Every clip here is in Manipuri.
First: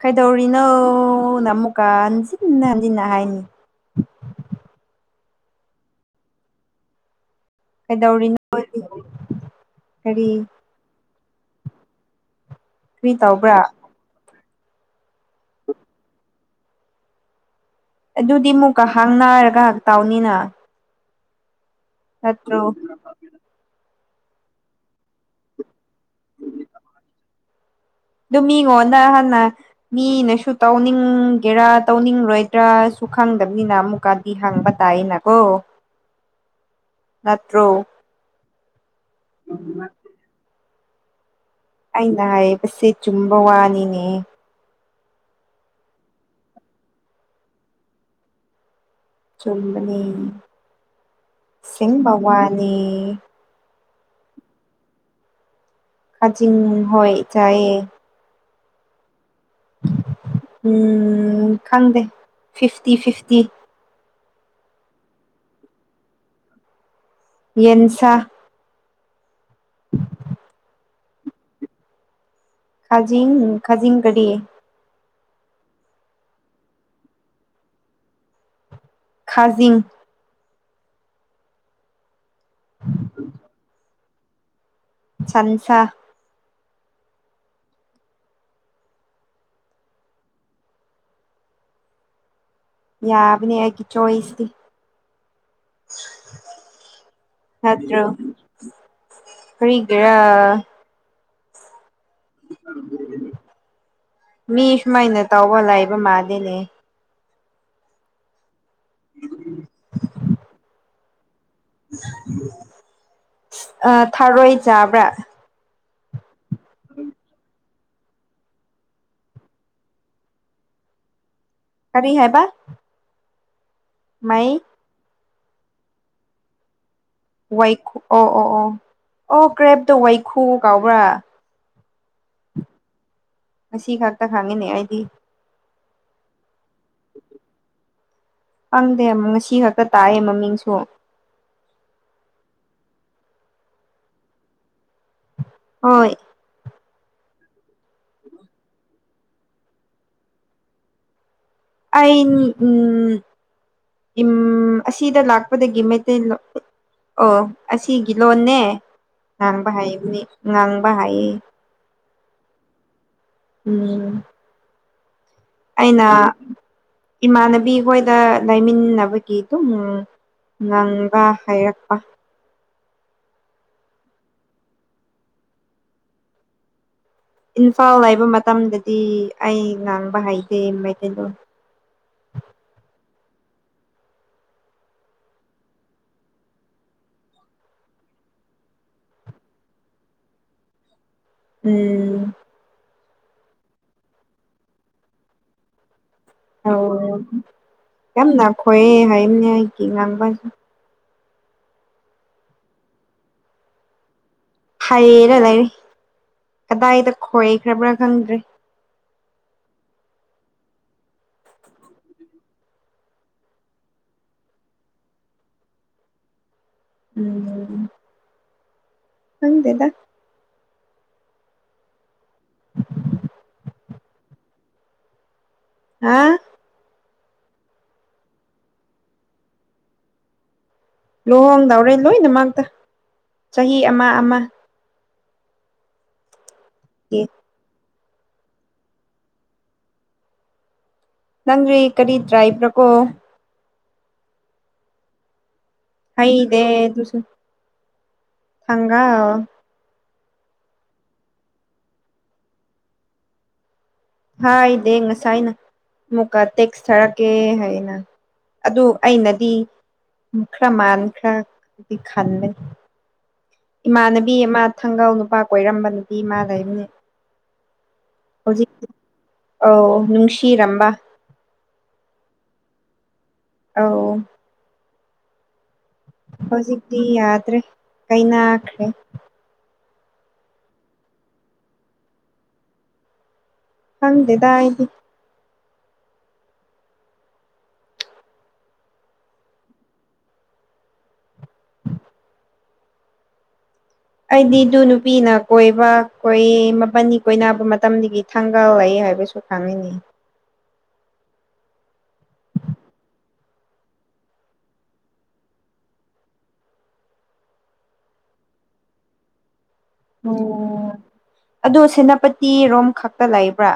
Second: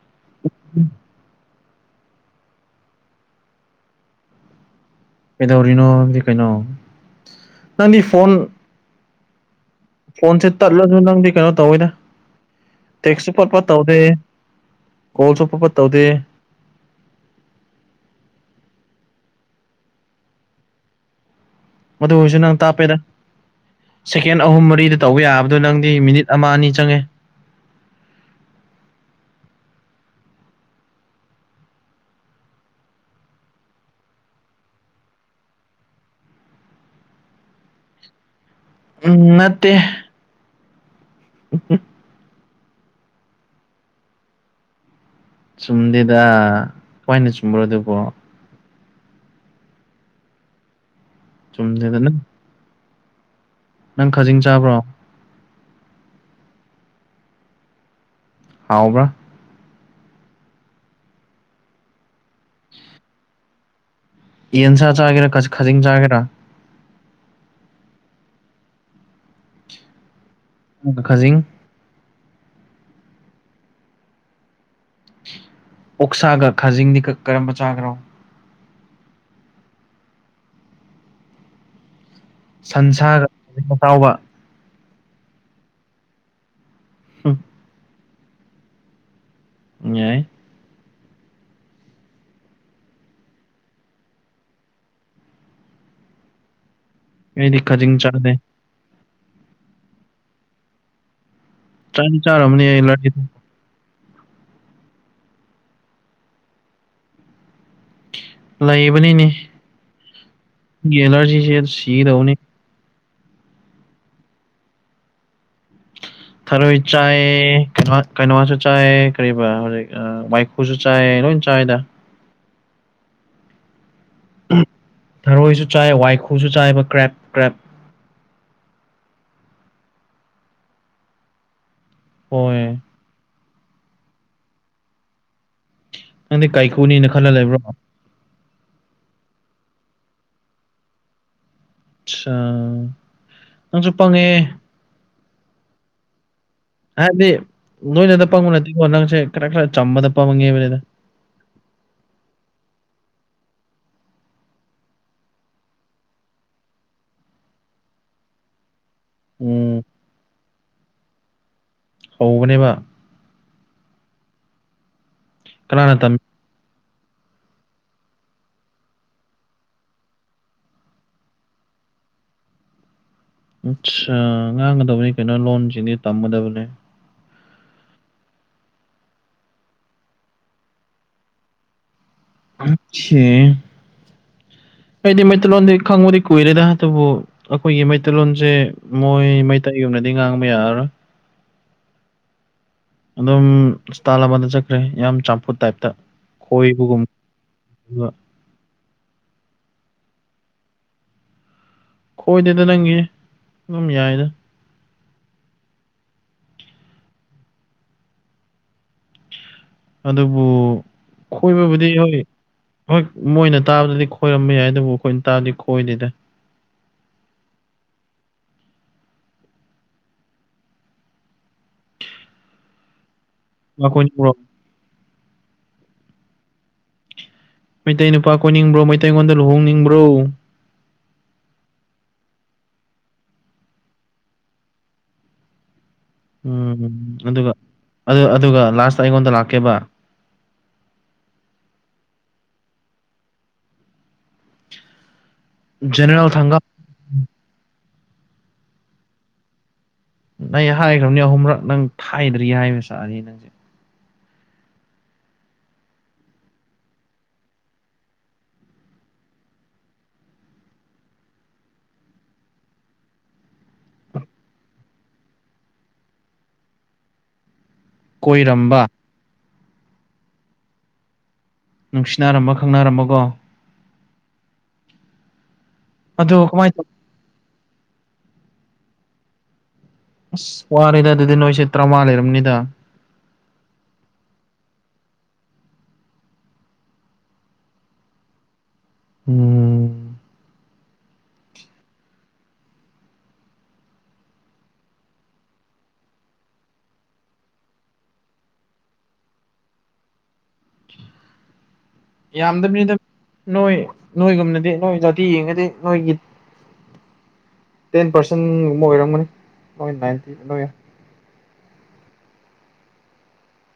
ꯀꯩꯗꯧꯔꯤꯅꯣꯅ ꯑꯃꯨꯛ ꯀꯥꯁꯤꯅ ꯍꯟꯖꯤꯟ ꯍꯟꯖꯤꯟꯅ ꯍꯥꯏꯅꯤ ꯑꯦꯗꯧꯔꯤꯅꯣ ꯍꯥꯏꯕꯗꯤ ꯀꯩꯅꯣ ꯅꯪꯗꯤ ꯐꯣꯟ ꯀꯩꯗꯧꯔꯤꯅꯣ ꯀꯔꯤ ꯐꯣꯟꯁꯦ ꯇꯠꯂꯁꯨ ꯅꯪꯗꯤ ꯀꯩꯅꯣ ꯇꯧꯋꯤꯗ ꯀꯔꯤ ꯇꯦꯛꯁꯁꯨ ꯐꯠ ꯇꯧꯕ꯭ꯔꯥ ꯐꯠ ꯇꯧꯗꯦ ꯀꯣꯜꯁꯨ ꯐꯠ ꯐꯠ ꯇꯧꯗꯦ ꯑꯗꯨꯗꯤ ꯃꯨꯛꯀꯥ ꯍꯥꯡꯅꯔꯒꯥ ꯇꯥꯎꯅꯤꯅ ꯃꯗꯨ ꯑꯣꯏꯁꯨ ꯅꯪ ꯇꯥꯞꯄꯦꯗ ꯁꯦꯀꯦꯟ ꯑꯍꯨꯝ ꯃꯔꯤꯗ ꯇꯧꯕ ꯌꯥꯕꯗꯣ ꯅꯪꯗꯤ ꯃꯤꯅꯤꯠ ꯑꯃ ꯑꯅꯤ ꯆꯪꯉꯦ ꯑꯗꯨ ꯃꯤꯉꯣꯟꯗ ꯍꯥꯟꯅ ꯃꯤꯅꯁꯨ ꯇꯧꯅꯤꯡꯒꯦꯔꯥ ꯇꯧꯅꯤꯡꯔꯣꯏꯗ꯭ꯔꯥꯁꯨ ꯈꯪꯗꯕꯅꯤꯅ ꯑꯃꯨꯛꯀꯥ ꯍꯪꯕ ꯇꯥꯏꯅꯀꯣ [inaudible] ꯅꯠꯇ꯭ꯔꯣ ꯎꯝ ꯅꯠꯇꯦ ꯎꯝ ꯑꯩꯅ ꯍꯥꯏꯕꯁꯤ ꯆꯨꯝꯕ ꯋꯥꯅꯤꯅꯦ ꯆꯨꯝꯗꯦꯗ ꯍꯣꯏꯅ ꯆꯨꯝꯕ꯭ꯔꯣ ꯑꯗꯨꯕꯣ ꯆꯨꯝꯕꯅꯤ ꯆꯨꯝꯗꯦꯗ ꯁꯤꯡꯕ ꯅꯪ ꯋꯥꯅꯤ ꯅꯪ ꯈꯥꯖꯤꯡ ꯆꯥꯕ꯭ꯔꯣ ꯈꯥꯖꯤꯡ ꯍꯣꯏ ꯆꯥꯏꯌꯦ ꯍꯥꯎꯕ꯭ꯔꯥ ꯎꯝ ꯈꯪꯗꯦ ꯐꯤꯐꯇꯤ ꯐꯤꯐꯇꯤ ꯌꯦꯟꯁꯥ ꯆꯥꯒꯦꯔꯥ ꯈꯖꯤꯡ ꯆꯥꯒꯦꯔꯥ ꯌꯦꯟꯁꯥ ꯈꯖꯤꯡ ꯈꯥꯖꯤꯡ ꯈꯥꯖꯤꯡ ꯀꯔꯤ ꯑꯣꯛꯁꯥꯒ ꯈꯥꯖꯤꯡꯗꯤ ꯀꯔꯝꯕ ꯆꯥꯒ꯭ꯦꯔꯣ ꯈꯥꯖꯤꯡ ꯁꯟꯁꯥꯒ [unintelligible] ꯇꯥꯎꯕ ꯁꯟꯁꯥ ꯍꯝ ꯌꯥꯏ ꯌꯥꯕꯅꯦ ꯑꯩꯒꯤ ꯆꯣꯏꯁꯅꯤ ꯑꯩꯗꯤ ꯈꯖꯤꯡ ꯍꯥꯠꯇ꯭ꯔꯣ ꯆꯥꯗꯦ ꯀꯔꯤꯒꯤꯔꯥ ꯇꯟ ꯆꯥꯔꯝꯃꯅꯤꯍꯦ [unintelligible] ꯃꯤ ꯁꯨꯃꯥꯏꯅ ꯇꯥꯎꯕ ꯂꯩꯕ ꯃꯥꯜꯂꯤꯅꯦ ꯂꯩꯕꯅꯤꯅꯦ ꯑꯦꯂꯔꯖꯤꯁꯦ ꯁꯤꯗꯧꯅꯤ ꯑꯥ ꯊꯥꯔꯣꯏ ꯆꯕ꯭ꯔꯥ ꯊꯔꯣꯏ ꯆꯥꯏ ꯀꯩꯅꯣ ꯀꯩꯅꯣꯁꯨ ꯆꯥꯏ ꯀꯔꯤꯕ ꯍꯧꯖꯤꯛ ꯋꯥꯏꯈꯨꯁꯨ ꯆꯥꯏ ꯂꯣꯏ ꯆꯥꯏꯗ ꯀꯔꯤ ꯍꯥꯏꯕ ꯃꯩ ꯊꯔꯣꯏꯁꯨ ꯆꯥꯏ ꯋꯥꯏꯈꯨꯁꯨ ꯆꯥꯏꯕ ꯀ꯭ꯔꯦꯞ ꯀ꯭ꯔꯦꯞ ꯋꯥꯏꯈꯨ ꯑꯣ ꯑꯣ ꯑꯣ ꯑꯣ ꯀ꯭ꯔꯦꯞꯇꯣ ꯋꯥꯏꯈꯨ ꯀꯥꯎꯕ꯭ꯔꯥ ꯍꯣꯏ ꯉꯁꯤ ꯈꯛꯇ ꯈꯪꯉꯦꯅꯦ ꯑꯩꯗꯤ ꯅꯪꯗꯤ ꯀꯥꯏꯀꯨꯅꯤꯅ ꯈꯜꯂ ꯂꯩꯕ꯭ꯔꯣ ꯈꯪꯗꯦ ꯃꯝ ꯉꯁꯤ ꯈꯛꯇ ꯇꯥꯛꯌꯦ ꯃꯃꯤꯡꯁꯨ ꯑꯠꯁꯥ ꯅꯪꯁꯨ ꯄꯪꯉꯦꯍꯦ ꯍꯣꯏ ꯍꯥꯏꯕꯗꯤ ꯅꯣꯏꯅꯗ ꯄꯪꯕ ꯅꯠꯇꯦꯀꯣ ꯅꯪꯁꯦ ꯈꯔ ꯈꯔ ꯆꯝꯕꯗ ꯄꯪꯉꯦꯕꯅꯤꯗ ꯑꯩ ꯎꯝ ꯑꯝ ꯑꯁꯤꯗ ꯂꯥꯛꯄꯗꯒꯤ ꯃꯩꯇꯩ ꯂꯣꯟ ꯑꯣ ꯑꯁꯤꯒꯤ ꯂꯣꯟꯅꯦ ꯉꯥꯡꯕ ꯎꯝ ꯍꯩꯒꯅꯤ ꯉꯥꯡꯕ ꯍꯩꯌꯦ ꯍꯕꯅꯦꯕ ꯎꯝ ꯀꯅꯥꯅ ꯑꯩꯅ ꯇꯝ ꯏꯃꯥꯟꯅꯕꯤ ꯍꯣꯏꯗ ꯂꯩꯃꯤꯟꯅꯕꯒꯤ ꯑꯗꯨꯝ ꯅꯪꯕ ꯍꯥꯏꯔꯛꯄ ꯑꯠ ꯉꯥꯡꯒꯗꯕꯅꯤ ꯀꯩꯅꯣ ꯂꯣꯟꯁꯤꯡꯗꯤ ꯇꯝꯒꯗꯕꯅꯦ ꯏꯝꯐꯥꯜ ꯂꯩꯕ ꯃꯇꯝꯗꯗꯤ ꯑꯩ ꯉꯥꯡꯕ ꯍꯩꯇꯦ ꯃꯩꯇꯩꯇꯩꯗꯣ ꯑꯦ ꯑꯩꯗꯤ ꯃ ꯆꯂꯣꯗꯤ ꯈꯪꯉꯗꯤ ꯀꯣꯏꯔꯦꯗ ꯍꯥꯕꯨꯣ ꯑꯩꯈꯣꯏꯒꯤ ꯃꯩꯇꯩꯂꯣꯟꯁꯦ ꯃꯣꯏ ꯃꯩꯇꯩ ꯌꯨꯝꯅꯗꯤ ꯉꯥꯡꯕ ꯌꯥꯔꯔꯣꯏ ꯎꯝ ꯑꯗꯨꯝ ꯏꯁꯇꯥꯜ ꯑꯃꯗ ꯆꯠꯈ꯭ꯔꯦ ꯌꯥꯝ ꯆꯝꯐꯨꯠ ꯇꯥꯏꯞꯇ ꯑ ꯈꯣꯏꯕꯒꯨꯝ ꯌꯥꯝꯅꯈꯣꯏꯑꯦ ꯍꯥꯏꯝꯅꯦ ꯑꯩꯒꯤ ꯉꯥꯡꯕꯁꯨ ꯈꯣꯏꯗꯦꯗ ꯅꯪꯒꯤ ꯑꯗꯨꯝ ꯌꯥꯏꯅ ꯍꯩꯔ ꯂꯩꯔꯤ ꯀꯗꯥꯏꯗ ꯈꯣꯏꯈ꯭ꯔꯕ꯭ꯔꯥ ꯈꯪꯗ꯭ꯔꯦ ꯑꯗꯨꯕꯨ ꯈꯣꯏꯕꯕꯨꯗꯤ ꯌꯣꯛ ꯑꯦ ꯍꯣꯏ ꯃꯣꯏꯅ ꯇꯥꯕꯗꯗꯤ ꯈꯣꯏꯔꯝꯕ ꯌꯥꯏ ꯑꯗꯨꯕꯨ ꯑꯩꯈꯣꯏꯅ ꯇꯥꯕꯗꯤ ꯈꯣꯏꯗꯦꯗ ꯎꯝ ꯍꯪꯗꯦꯗ ꯀꯣꯏꯣ ꯍꯥ ꯃꯩꯇꯩ ꯅꯨꯄꯥ ꯀꯣꯏꯅꯤꯡꯕ꯭ꯔꯣ ꯃꯩꯇꯩꯉꯣꯟꯗ ꯂꯨꯍꯣꯡꯅꯤꯡꯕ꯭ꯔꯣ ꯂꯨꯍꯣꯡꯗꯎꯔꯦ ꯂꯣꯏꯅꯃꯛꯇ ꯆꯍꯤ ꯑꯃ ꯑꯃ ꯎꯝ ꯑꯗꯨꯒ ꯑꯗꯨ ꯑꯗꯨꯒ ꯂꯥꯁꯇ ꯑꯩꯉꯣꯟꯗ ꯂꯥꯛꯀꯦꯕ ꯅꯪꯔꯤ ꯀꯔꯤ ꯇ꯭ꯔꯥꯏꯕ꯭ꯔꯥꯀꯣ ꯖꯦꯅꯔꯦꯜ ꯊꯪꯒꯥ ꯍꯩꯗꯦ ꯑꯗꯨꯁꯨ ꯍꯪꯒꯥꯝ ꯅꯩ ꯍꯥꯏꯈ꯭ꯔꯕꯅꯤ ꯑꯍꯨꯝꯔꯛ ꯅꯪ ꯊꯥꯏꯗ꯭ꯔꯤ ꯍꯥꯏꯕ ꯁꯥꯔꯤꯌꯦ ꯅꯪ ꯍ ꯏ ꯗꯦ ꯉꯁꯥꯏꯅ ꯃꯨꯀꯇ ꯁ ꯀꯦ ꯍꯥꯏꯅ ꯑꯗꯨ ꯑꯩꯅꯗꯤ ꯈꯔ ꯃꯥꯟ ꯈ꯭ꯔ ꯗꯤ ꯈꯜꯂꯦ ꯏꯃꯥꯟꯅꯕꯤ ꯑꯃ ꯊꯥꯡꯒꯜ ꯅꯨꯄꯥ ꯀꯣꯏꯔꯝꯕ ꯅꯨꯄꯤ ꯏ ꯃꯥꯥ ꯂꯩꯕꯅꯦ ꯍꯧꯖꯤ ꯀꯣꯏꯔꯝꯕ ꯑꯥꯎ ꯅꯨꯡꯁꯤꯔꯝꯕ ꯅꯨꯡꯁꯤꯅꯔꯝꯃ ꯈꯪꯅꯔꯝꯃꯒꯣ ꯑꯧ ꯑꯗꯣ ꯀꯃꯥꯏꯅ ꯇꯧ ꯍꯧꯖꯤꯛꯇꯤ ꯌꯥꯗ꯭ꯔꯦ ꯀꯥꯢꯅꯈ꯭ꯔꯦ ꯑꯁ ꯋꯥꯔꯤꯔꯗ ꯑꯗꯨꯗꯤ ꯅꯣꯏꯁꯦ ꯇꯔꯥꯃꯉꯥ ꯂꯩꯔꯝꯅꯤꯗ ꯍꯪꯗꯦꯗ ꯑꯩꯗꯤ ꯎꯝ ꯑꯩꯗꯤ ꯑꯗꯨ ꯅꯨꯄꯤꯅ ꯀꯣꯏꯕ ꯀꯣꯏꯌꯦ ꯃꯄꯟꯅꯤ ꯀꯣꯏꯅꯕ ꯃꯇꯝꯗꯒꯤ ꯊꯥꯡꯒꯥꯜ ꯂꯩ ꯍꯥꯏꯕꯁꯨ ꯊꯥꯡꯤꯅꯤ ꯌꯥꯝꯗꯕꯅꯤꯗ ꯅꯣꯏ ꯅꯣꯏꯒꯨꯝꯅꯗꯦ ꯅꯣꯏ ꯖꯥꯇꯤ ꯌꯦꯡꯉꯗꯤ ꯅꯣꯏꯒꯤ ꯇꯦꯟ ꯄꯥꯔꯁꯦꯟꯒꯨꯝꯕ ꯑꯣꯏꯔꯝꯒꯅꯤ ꯅꯣꯏ ꯅꯥꯏꯟꯇꯤ ꯅꯣꯏ ꯎꯝ ꯑꯗꯨꯣ ꯁꯦꯅꯥꯄꯇꯤꯔꯣꯝ ꯈꯛꯇ ꯂꯩꯕ꯭ꯔꯥ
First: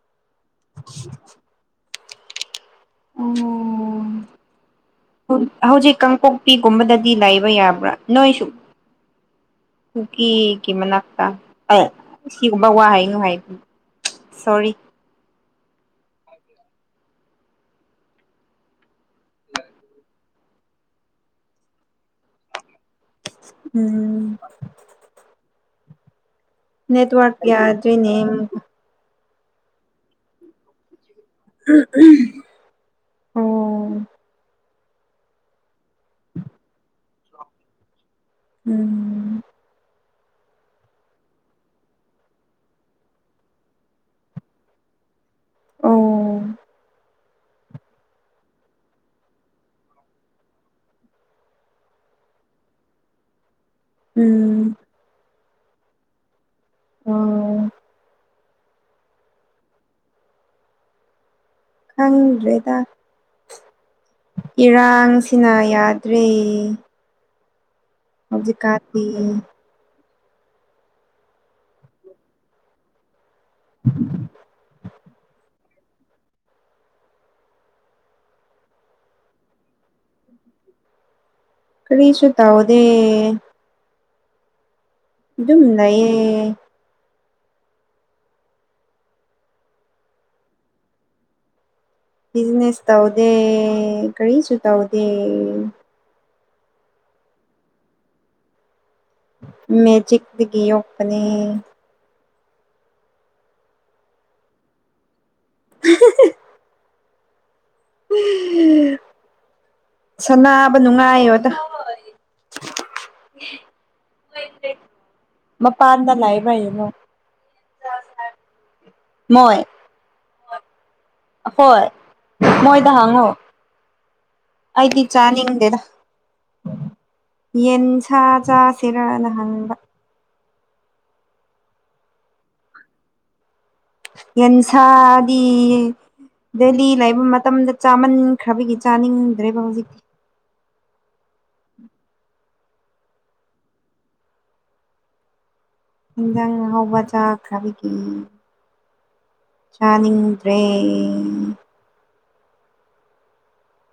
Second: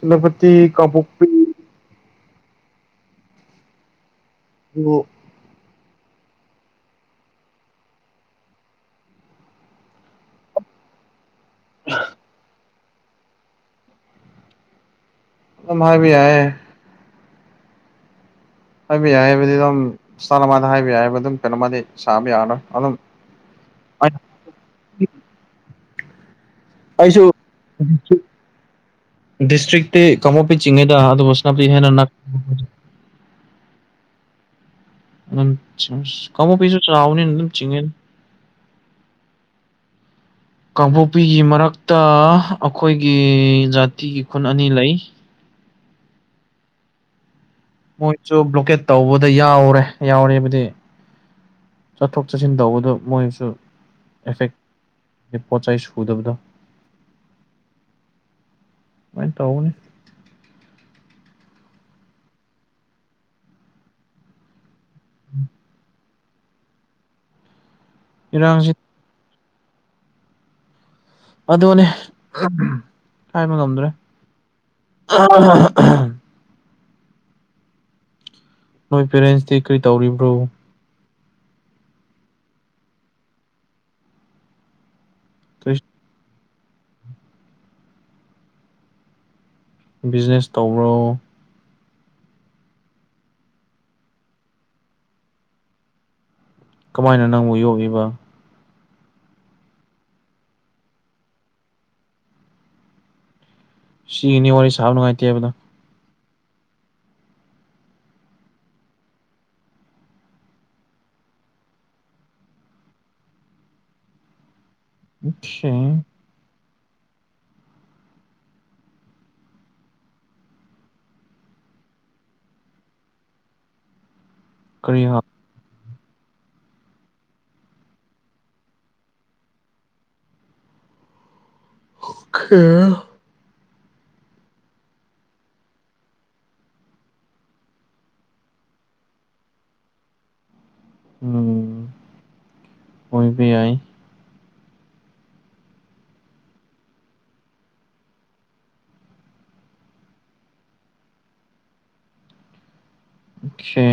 ꯁꯦꯅꯥꯄꯇꯤ ꯀꯥꯡꯕꯨꯣꯛꯄꯤ ꯑꯣ ꯎ ꯍꯧꯖꯤꯛ ꯀꯥꯡꯄꯣꯛꯄꯤꯒꯨꯝꯕꯗꯗꯤ ꯂꯩꯕ ꯌꯥꯕ꯭ꯔꯥ ꯅꯣꯏꯁꯨ ꯀꯨꯀꯤꯒꯤ ꯃꯅꯥꯛꯇ ꯑ ꯁꯤꯒꯨꯝꯕ ꯋꯥ ꯍꯥꯏꯅꯣ ꯍꯥꯏ ꯁꯣꯔꯤ ꯃꯍꯥꯛꯕꯤ ꯌꯥꯏꯌꯦ ꯍꯥꯏꯕꯤ ꯌꯥꯏ ꯍꯥꯏꯕꯗꯤ ꯑꯗꯨꯝ ꯁ ꯑꯃꯗ ꯍꯥꯏꯕ ꯌꯥꯏ ꯍꯥꯏꯕ ꯑꯗꯨꯝ ꯐꯤꯂꯝꯃꯗꯤ ꯁꯥꯕ ꯌꯥꯔꯣꯏ ꯑꯗꯨꯝ ꯎꯝꯝ ꯑꯩꯁꯨ ꯅꯦꯠꯋꯥꯔꯛ ꯌꯥꯗ꯭ꯔꯦꯅꯦ ꯗꯤꯁꯇ꯭ꯔꯤꯛꯇꯤ ꯀꯃꯣꯄꯤ ꯆꯤꯡꯉꯤꯗ ꯑꯗꯨ ꯍꯦꯟꯅꯅꯥ ꯑꯣ ꯀꯥꯡꯄꯣꯛꯄꯤꯁꯨ ꯆꯥꯎꯕꯅꯦ ꯑꯗꯨꯝ ꯆꯤꯡꯉꯦꯅꯤ ꯎꯝ ꯀꯥꯡꯄꯣꯛꯄꯤꯒꯤ ꯃꯔꯛꯇ ꯑꯩꯈꯣꯏꯒꯤ ꯖꯥꯇꯤꯒꯤ ꯈꯨꯟ ꯑꯅꯤ ꯂꯩ ꯑꯣ ꯃꯣꯏꯁꯨ ꯕ꯭ꯂꯣꯀꯦꯠ ꯇꯧꯕꯗ ꯌꯥꯎꯔꯦ ꯌꯥꯎꯔꯦꯕꯗꯤ ꯆꯠꯊꯣꯛ ꯆꯠꯁꯤꯟ ꯇꯧꯕꯗ ꯃꯣꯏꯁꯨ ꯑꯦꯐꯦꯛ ꯎꯝ ꯄꯣꯠ ꯆꯩ ꯁꯨꯗꯕꯗꯣ ꯑꯣ ꯃꯥꯢ ꯇꯧꯕꯅꯦ ꯈꯪꯗ꯭ꯔꯦꯗ ꯏꯔꯥꯡꯁꯤꯅ ꯌꯥꯗ꯭ꯔꯦ ꯍꯧꯖꯤꯛ ꯏꯔꯥꯡꯁꯤ ꯀꯥꯟꯗꯤ ꯑꯗꯨꯅꯤ ꯍꯥꯏꯕ ꯉꯝꯗ꯭ꯔꯦ [unintelligible] ꯅꯣꯏ ꯄꯦꯔꯦꯟꯁꯇꯤ ꯀꯔꯤ ꯇꯧꯔꯤꯕ꯭ꯔꯣ ꯀꯔꯤꯁꯨ ꯇꯧꯗꯦ ꯑꯗꯨꯝ ꯀꯔꯤ ꯂꯩꯌꯦ ꯕꯤꯖꯤꯅꯦꯁ ꯇꯧꯕ꯭ꯔꯣ ꯕꯤꯖꯤꯅꯦꯁ ꯇꯧꯗꯦ ꯀꯔꯤꯁꯨ ꯇꯧꯗꯦ ꯀꯃꯥꯏꯅ ꯅꯪꯕꯨ ꯌꯣꯛꯂꯤꯕ ꯃꯦꯖꯤꯛ ꯇꯒꯤ ꯌꯣꯛꯄꯅꯦ ꯁꯤꯒꯤꯅꯤ ꯋꯥꯔꯤ ꯁꯥꯕ ꯅꯨꯉꯥꯏꯇꯦ ꯍꯥꯏꯕꯗꯣ ꯍ [unintelligible] [unintelligible] ꯁꯅꯥꯕ ꯅꯨꯡꯉꯥꯌꯣꯗ ꯑꯣꯀꯦ ꯃꯄꯥꯟꯗ ꯂꯩꯕ ꯌꯦꯡꯉꯣ ꯃꯣꯏ ꯍꯣꯏ ꯃꯣꯏꯗ ꯍꯉꯣ ꯀꯔꯤ ꯑꯩꯗꯤ ꯆꯅꯤꯡꯗꯦꯗ ꯌꯦꯟꯆꯥꯥ ꯆ ꯁꯤꯔ ꯅ ꯂꯍꯪꯕ ꯑꯣꯈꯦ ꯌꯦꯟꯁꯥꯗꯤ ꯗꯦꯂꯤ ꯂꯩꯕ ꯃꯇꯝꯗ ꯆꯥꯃꯟꯈ꯭ꯔꯕꯒꯤ ꯆꯥꯅꯤꯡꯗ꯭ꯔꯦꯕ ꯍꯧꯖꯤꯛꯇꯤ ꯎꯝ ꯍꯣꯏꯕ ꯌꯥꯏ ꯌꯦꯟꯖꯥꯡ ꯑꯍꯥꯎꯕ ꯆꯥꯈꯕꯤꯒꯤ ꯆꯥꯅꯤꯗ꯭ꯔꯦ ꯑꯣꯀꯦ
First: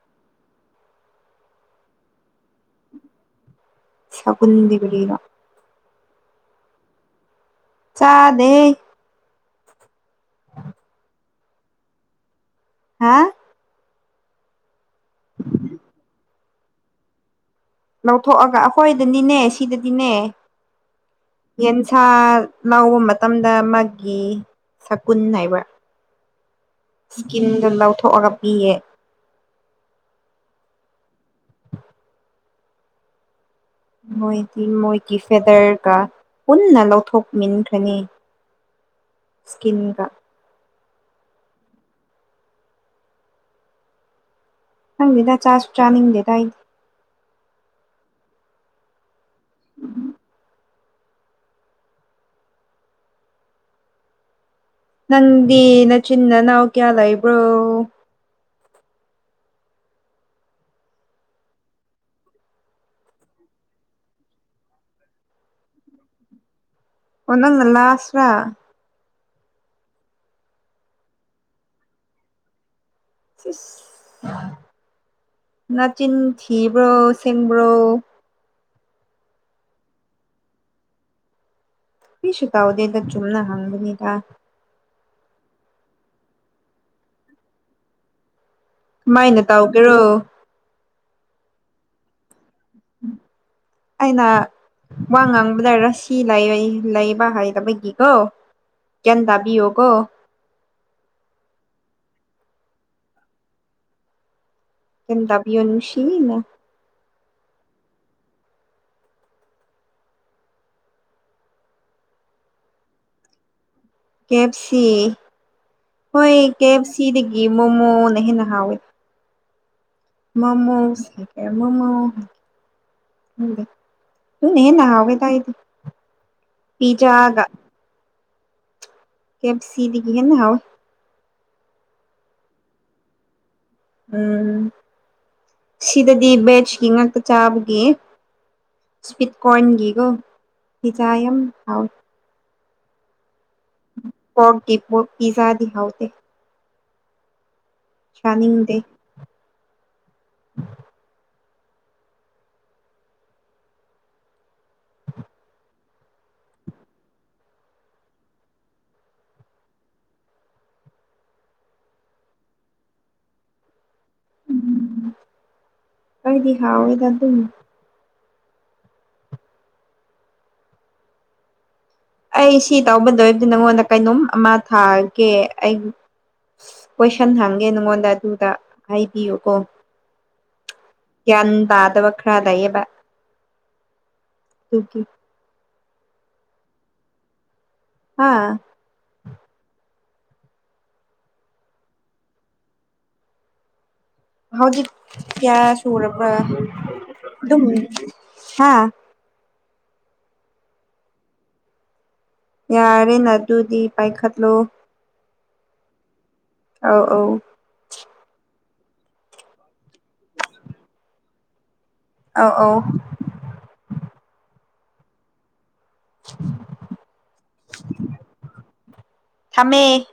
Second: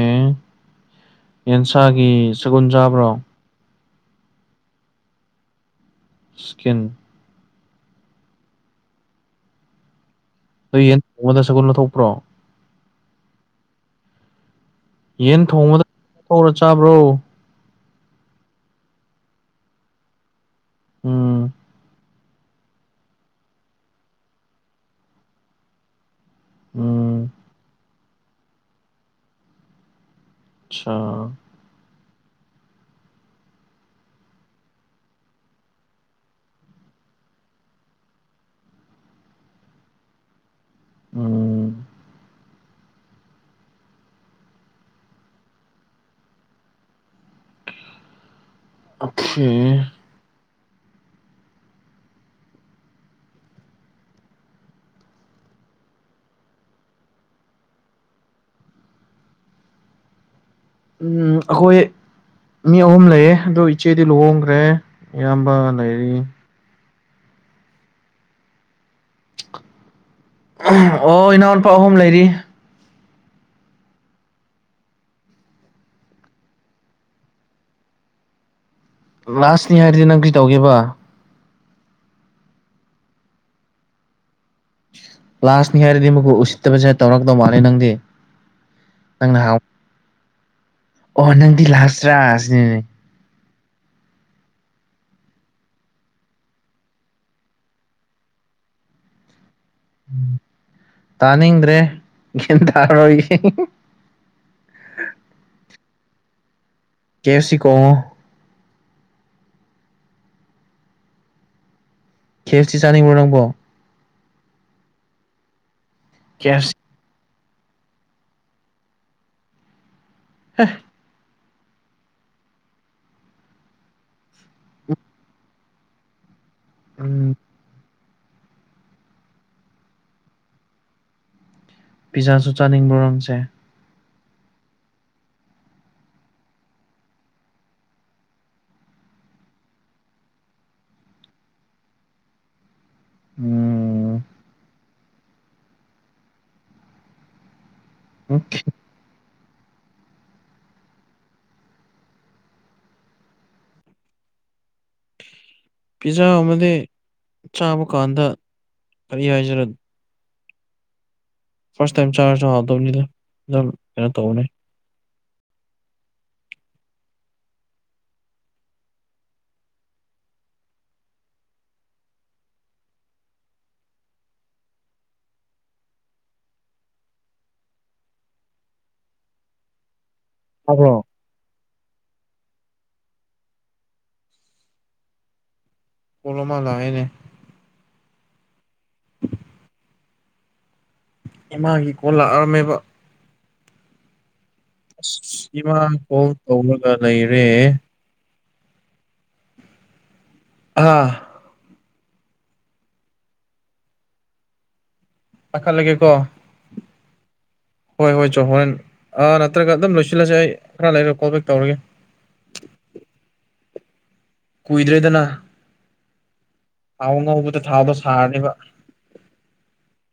ꯌꯦꯟꯁꯥꯒꯤ ꯁꯒꯨꯜ ꯆꯥꯕ꯭ꯔꯣ ꯁꯒꯨꯟꯗꯤ ꯀꯔꯤꯔ ꯁ꯭ꯀꯤꯟ ꯆꯥꯗꯦ ꯑꯗꯨ ꯌꯦꯟ ꯅꯣꯡꯉꯣꯟꯗ ꯁꯒꯨꯜ ꯂꯧꯊꯣꯛꯄ꯭ꯔꯣ ꯍꯥ ꯌꯦꯟ ꯊꯣꯡꯕꯗ ꯊꯧꯔ ꯆꯥꯕ꯭ꯔꯣ ꯂꯧꯊꯣꯛꯑꯒ ꯑꯩꯈꯣꯏꯗꯅꯤꯅꯦ ꯁꯤꯗꯗꯤꯅꯦ ꯎꯝ ꯌꯦꯟꯁꯥ ꯂꯥꯎꯕ ꯃꯇꯝꯗ ꯃꯥꯒꯤ ꯁꯀꯨꯟ ꯍꯥꯏꯕ ꯎꯝ ꯏꯁꯀꯤꯟꯗꯣ ꯂꯧꯊꯣꯛꯑꯒ ꯄꯤꯌꯦ ꯑꯆꯥꯥ ꯃꯣꯏꯗꯤ ꯃꯣꯏꯒꯤ ꯐꯦꯗꯔꯒ ꯄꯨꯟꯅ ꯂꯧꯊꯣꯛꯃꯤꯟꯈ꯭ꯔꯅꯤ ꯏꯁꯀꯤꯟꯒ ꯎꯝ ꯈꯪꯗꯦꯗ ꯆꯥꯔꯁꯨ ꯆꯥꯅꯤꯡꯗꯦꯗ ꯑꯩ ꯑꯣꯈꯦ ꯅꯪꯗꯤ ꯅꯆꯤꯟ ꯅꯅꯥꯑꯣ ꯀꯌꯥꯂ ꯏꯕ꯭ꯔꯣ ꯎꯝ ꯑꯩꯈꯣꯏ ꯃꯤ ꯑꯍꯨꯝ ꯂꯩꯌꯦ ꯑꯗꯣ ꯏꯆꯦꯗꯤ ꯂꯨꯍꯣꯡꯈ꯭ꯔꯦ ꯑꯌꯥꯝꯕ ꯂꯩꯔꯤ ꯑꯣꯟꯅꯅ ꯂ ꯑꯁꯔ ꯑꯣ ꯏꯅꯥꯎꯎꯄꯥ ꯑꯍꯨꯝ ꯂꯩꯔꯤ ꯅꯆꯤꯟ ꯊꯤꯕ꯭ꯔꯣ ꯁꯦꯡꯕ꯭ꯔꯣ ꯂꯥꯁꯅꯤ ꯍꯥꯏꯔꯗꯤ ꯅꯪ ꯀ ꯇꯧꯒꯦꯕ ꯃꯤꯁꯨ ꯀꯥꯎꯗꯦꯗ ꯆꯨꯝꯅ ꯍꯪꯕꯅꯤꯗ ꯀ꯭ꯂꯥꯁꯅꯤ ꯍꯥꯏꯔꯗꯤ ꯃ ꯎꯁꯤꯠꯇꯕꯁꯦ ꯇꯧꯔꯛꯇꯕ ꯃꯥꯂꯦ ꯅꯪꯗꯤ ꯅꯪꯅ ꯀꯃꯥꯏꯅ ꯍꯥꯎ ꯇꯧꯒꯦꯔꯣ ꯑꯣ ꯅꯪꯗꯤ ꯂꯥꯁ꯭ꯔꯥ ꯑꯁꯤꯅꯤꯅꯦ ꯑꯩꯅ ꯋꯥ ꯉꯥꯡꯕꯗ ꯔꯁꯤ ꯂꯩꯕ ꯍꯥꯏꯩꯕꯒꯤꯀꯣ ꯒ꯭ꯌꯥꯟ ꯇꯥꯕꯤꯌꯣꯀꯣ ꯇꯥꯅꯤꯡꯗ꯭ꯔꯦ ꯌꯦꯟ ꯇꯥꯔꯣꯏꯒ ꯀꯗꯕꯤ ꯑꯣꯅꯅꯨꯡꯁꯤꯅ ꯀꯦꯞꯁꯤ ꯀꯣ ꯈꯦꯞꯁꯤ ꯆꯥꯅꯤꯡꯕꯣ ꯅꯪꯕꯣ ꯀꯦ ꯑꯦꯐ ꯁꯤ ꯍꯣꯏ ꯀꯦ ꯑꯦꯐ ꯁꯤꯗꯒꯤ ꯃꯣꯃꯣꯅ ꯍꯦꯟꯅ ꯍꯥꯎꯋꯦ ꯃꯣꯃꯣꯁ ꯃꯣꯃꯣ ꯎꯅ ꯅ ꯍꯋꯦꯗꯥꯏꯗꯤ ꯎꯝ ꯄꯤꯖꯒ ꯀꯦ ꯁꯤꯗꯒꯤ ꯀꯅ ꯍꯥꯎ ꯄꯤꯖꯥꯁꯨ ꯆꯥꯅꯤꯡꯕꯔꯣ ꯅꯡꯁꯦ ꯎꯝ ꯁꯤꯗꯗꯤ ꯕꯦꯁꯀꯤ ꯉꯥꯛꯇ ꯆꯥꯕꯒꯤ ꯁꯥꯏꯠ ꯀꯣꯔꯅ ꯒꯤꯒꯣ ꯐꯤꯖꯥ ꯌꯥꯝ ꯍꯥꯎ ꯎꯝ ꯄꯣꯛꯗꯤ ꯄꯤꯖꯥ ꯗꯤ ꯍꯥꯎꯗ ꯁꯅꯤꯗꯦ ꯄꯤꯖꯥ ꯑꯃꯗꯤ ꯆꯥꯕ ꯀꯥꯟꯗ ꯀꯔꯤ ꯍꯥꯏꯖꯔꯦ ꯐꯥꯔꯁ ꯇꯥꯏꯝ ꯆꯥꯔꯖ ꯍꯗꯧꯅꯤꯗ ꯑꯗꯨꯝ ꯀꯩꯅꯣ ꯇꯧꯅꯤ ꯑꯩꯗꯤ ꯍꯥꯎꯏꯗ ꯑꯗꯨꯝ ꯑꯩ ꯁꯤ ꯇꯧꯒꯗꯣꯕꯗꯤ ꯅꯪꯉꯣꯟꯗ ꯀꯩꯅꯣꯝ ꯑꯃ ꯊꯥꯒꯦ ꯑꯩ ꯀꯣꯏꯁꯟ ꯍꯪꯒꯦ ꯅꯉꯣꯟꯗ ꯑꯗꯨꯗ ꯍꯥꯏꯕꯤꯌꯨ ꯀꯣ ꯑꯣ ꯌꯥꯝꯟ ꯄꯥꯗꯕꯈ꯭ꯔꯗꯌꯦꯕ ꯇ ꯄꯂꯃꯥ ꯂꯑꯦꯅꯦ ꯍꯥꯥ ꯏꯃꯥꯒꯤ ꯀꯣ ꯂꯥꯛꯑꯔꯝꯃꯦꯕ ꯍꯧꯖꯤꯛ ꯑꯁ ꯀꯌꯥ ꯏꯃꯥ ꯀꯣꯜ ꯁꯨꯔꯕ꯭ꯔꯥ ꯇꯧꯔꯒ ꯂꯩꯔꯦ ꯑꯗꯨꯝ ꯍꯥ ꯑꯥ ꯌꯥꯔꯦꯅꯦ ꯑꯗꯨꯗꯤ ꯄꯥꯏꯈꯠꯂꯣ ꯄꯈ ꯂꯒꯦ ꯀꯣ ꯑꯧ ꯑꯧ ꯍꯣꯏ ꯍꯣꯏ ꯆ ꯍꯣꯔꯦꯟꯥ ꯅꯠꯇ꯭ꯔꯒ ꯑꯗꯨꯝ ꯂꯣꯏꯁꯤꯜꯂꯁꯦ ꯑꯩ ꯈꯔ ꯂꯩꯔꯒ ꯀꯣꯜ ꯕꯦꯛ ꯇꯧꯔꯒꯦ ꯑꯥꯎ ꯑꯧ ꯀꯨꯏꯗ꯭ꯔꯦꯗꯅ ꯎ [unintelligible] ꯊꯥꯎ ꯉꯧꯕꯗ ꯊꯥꯎꯗꯣ ꯁꯥꯔꯅꯤꯕ ꯊꯃꯦ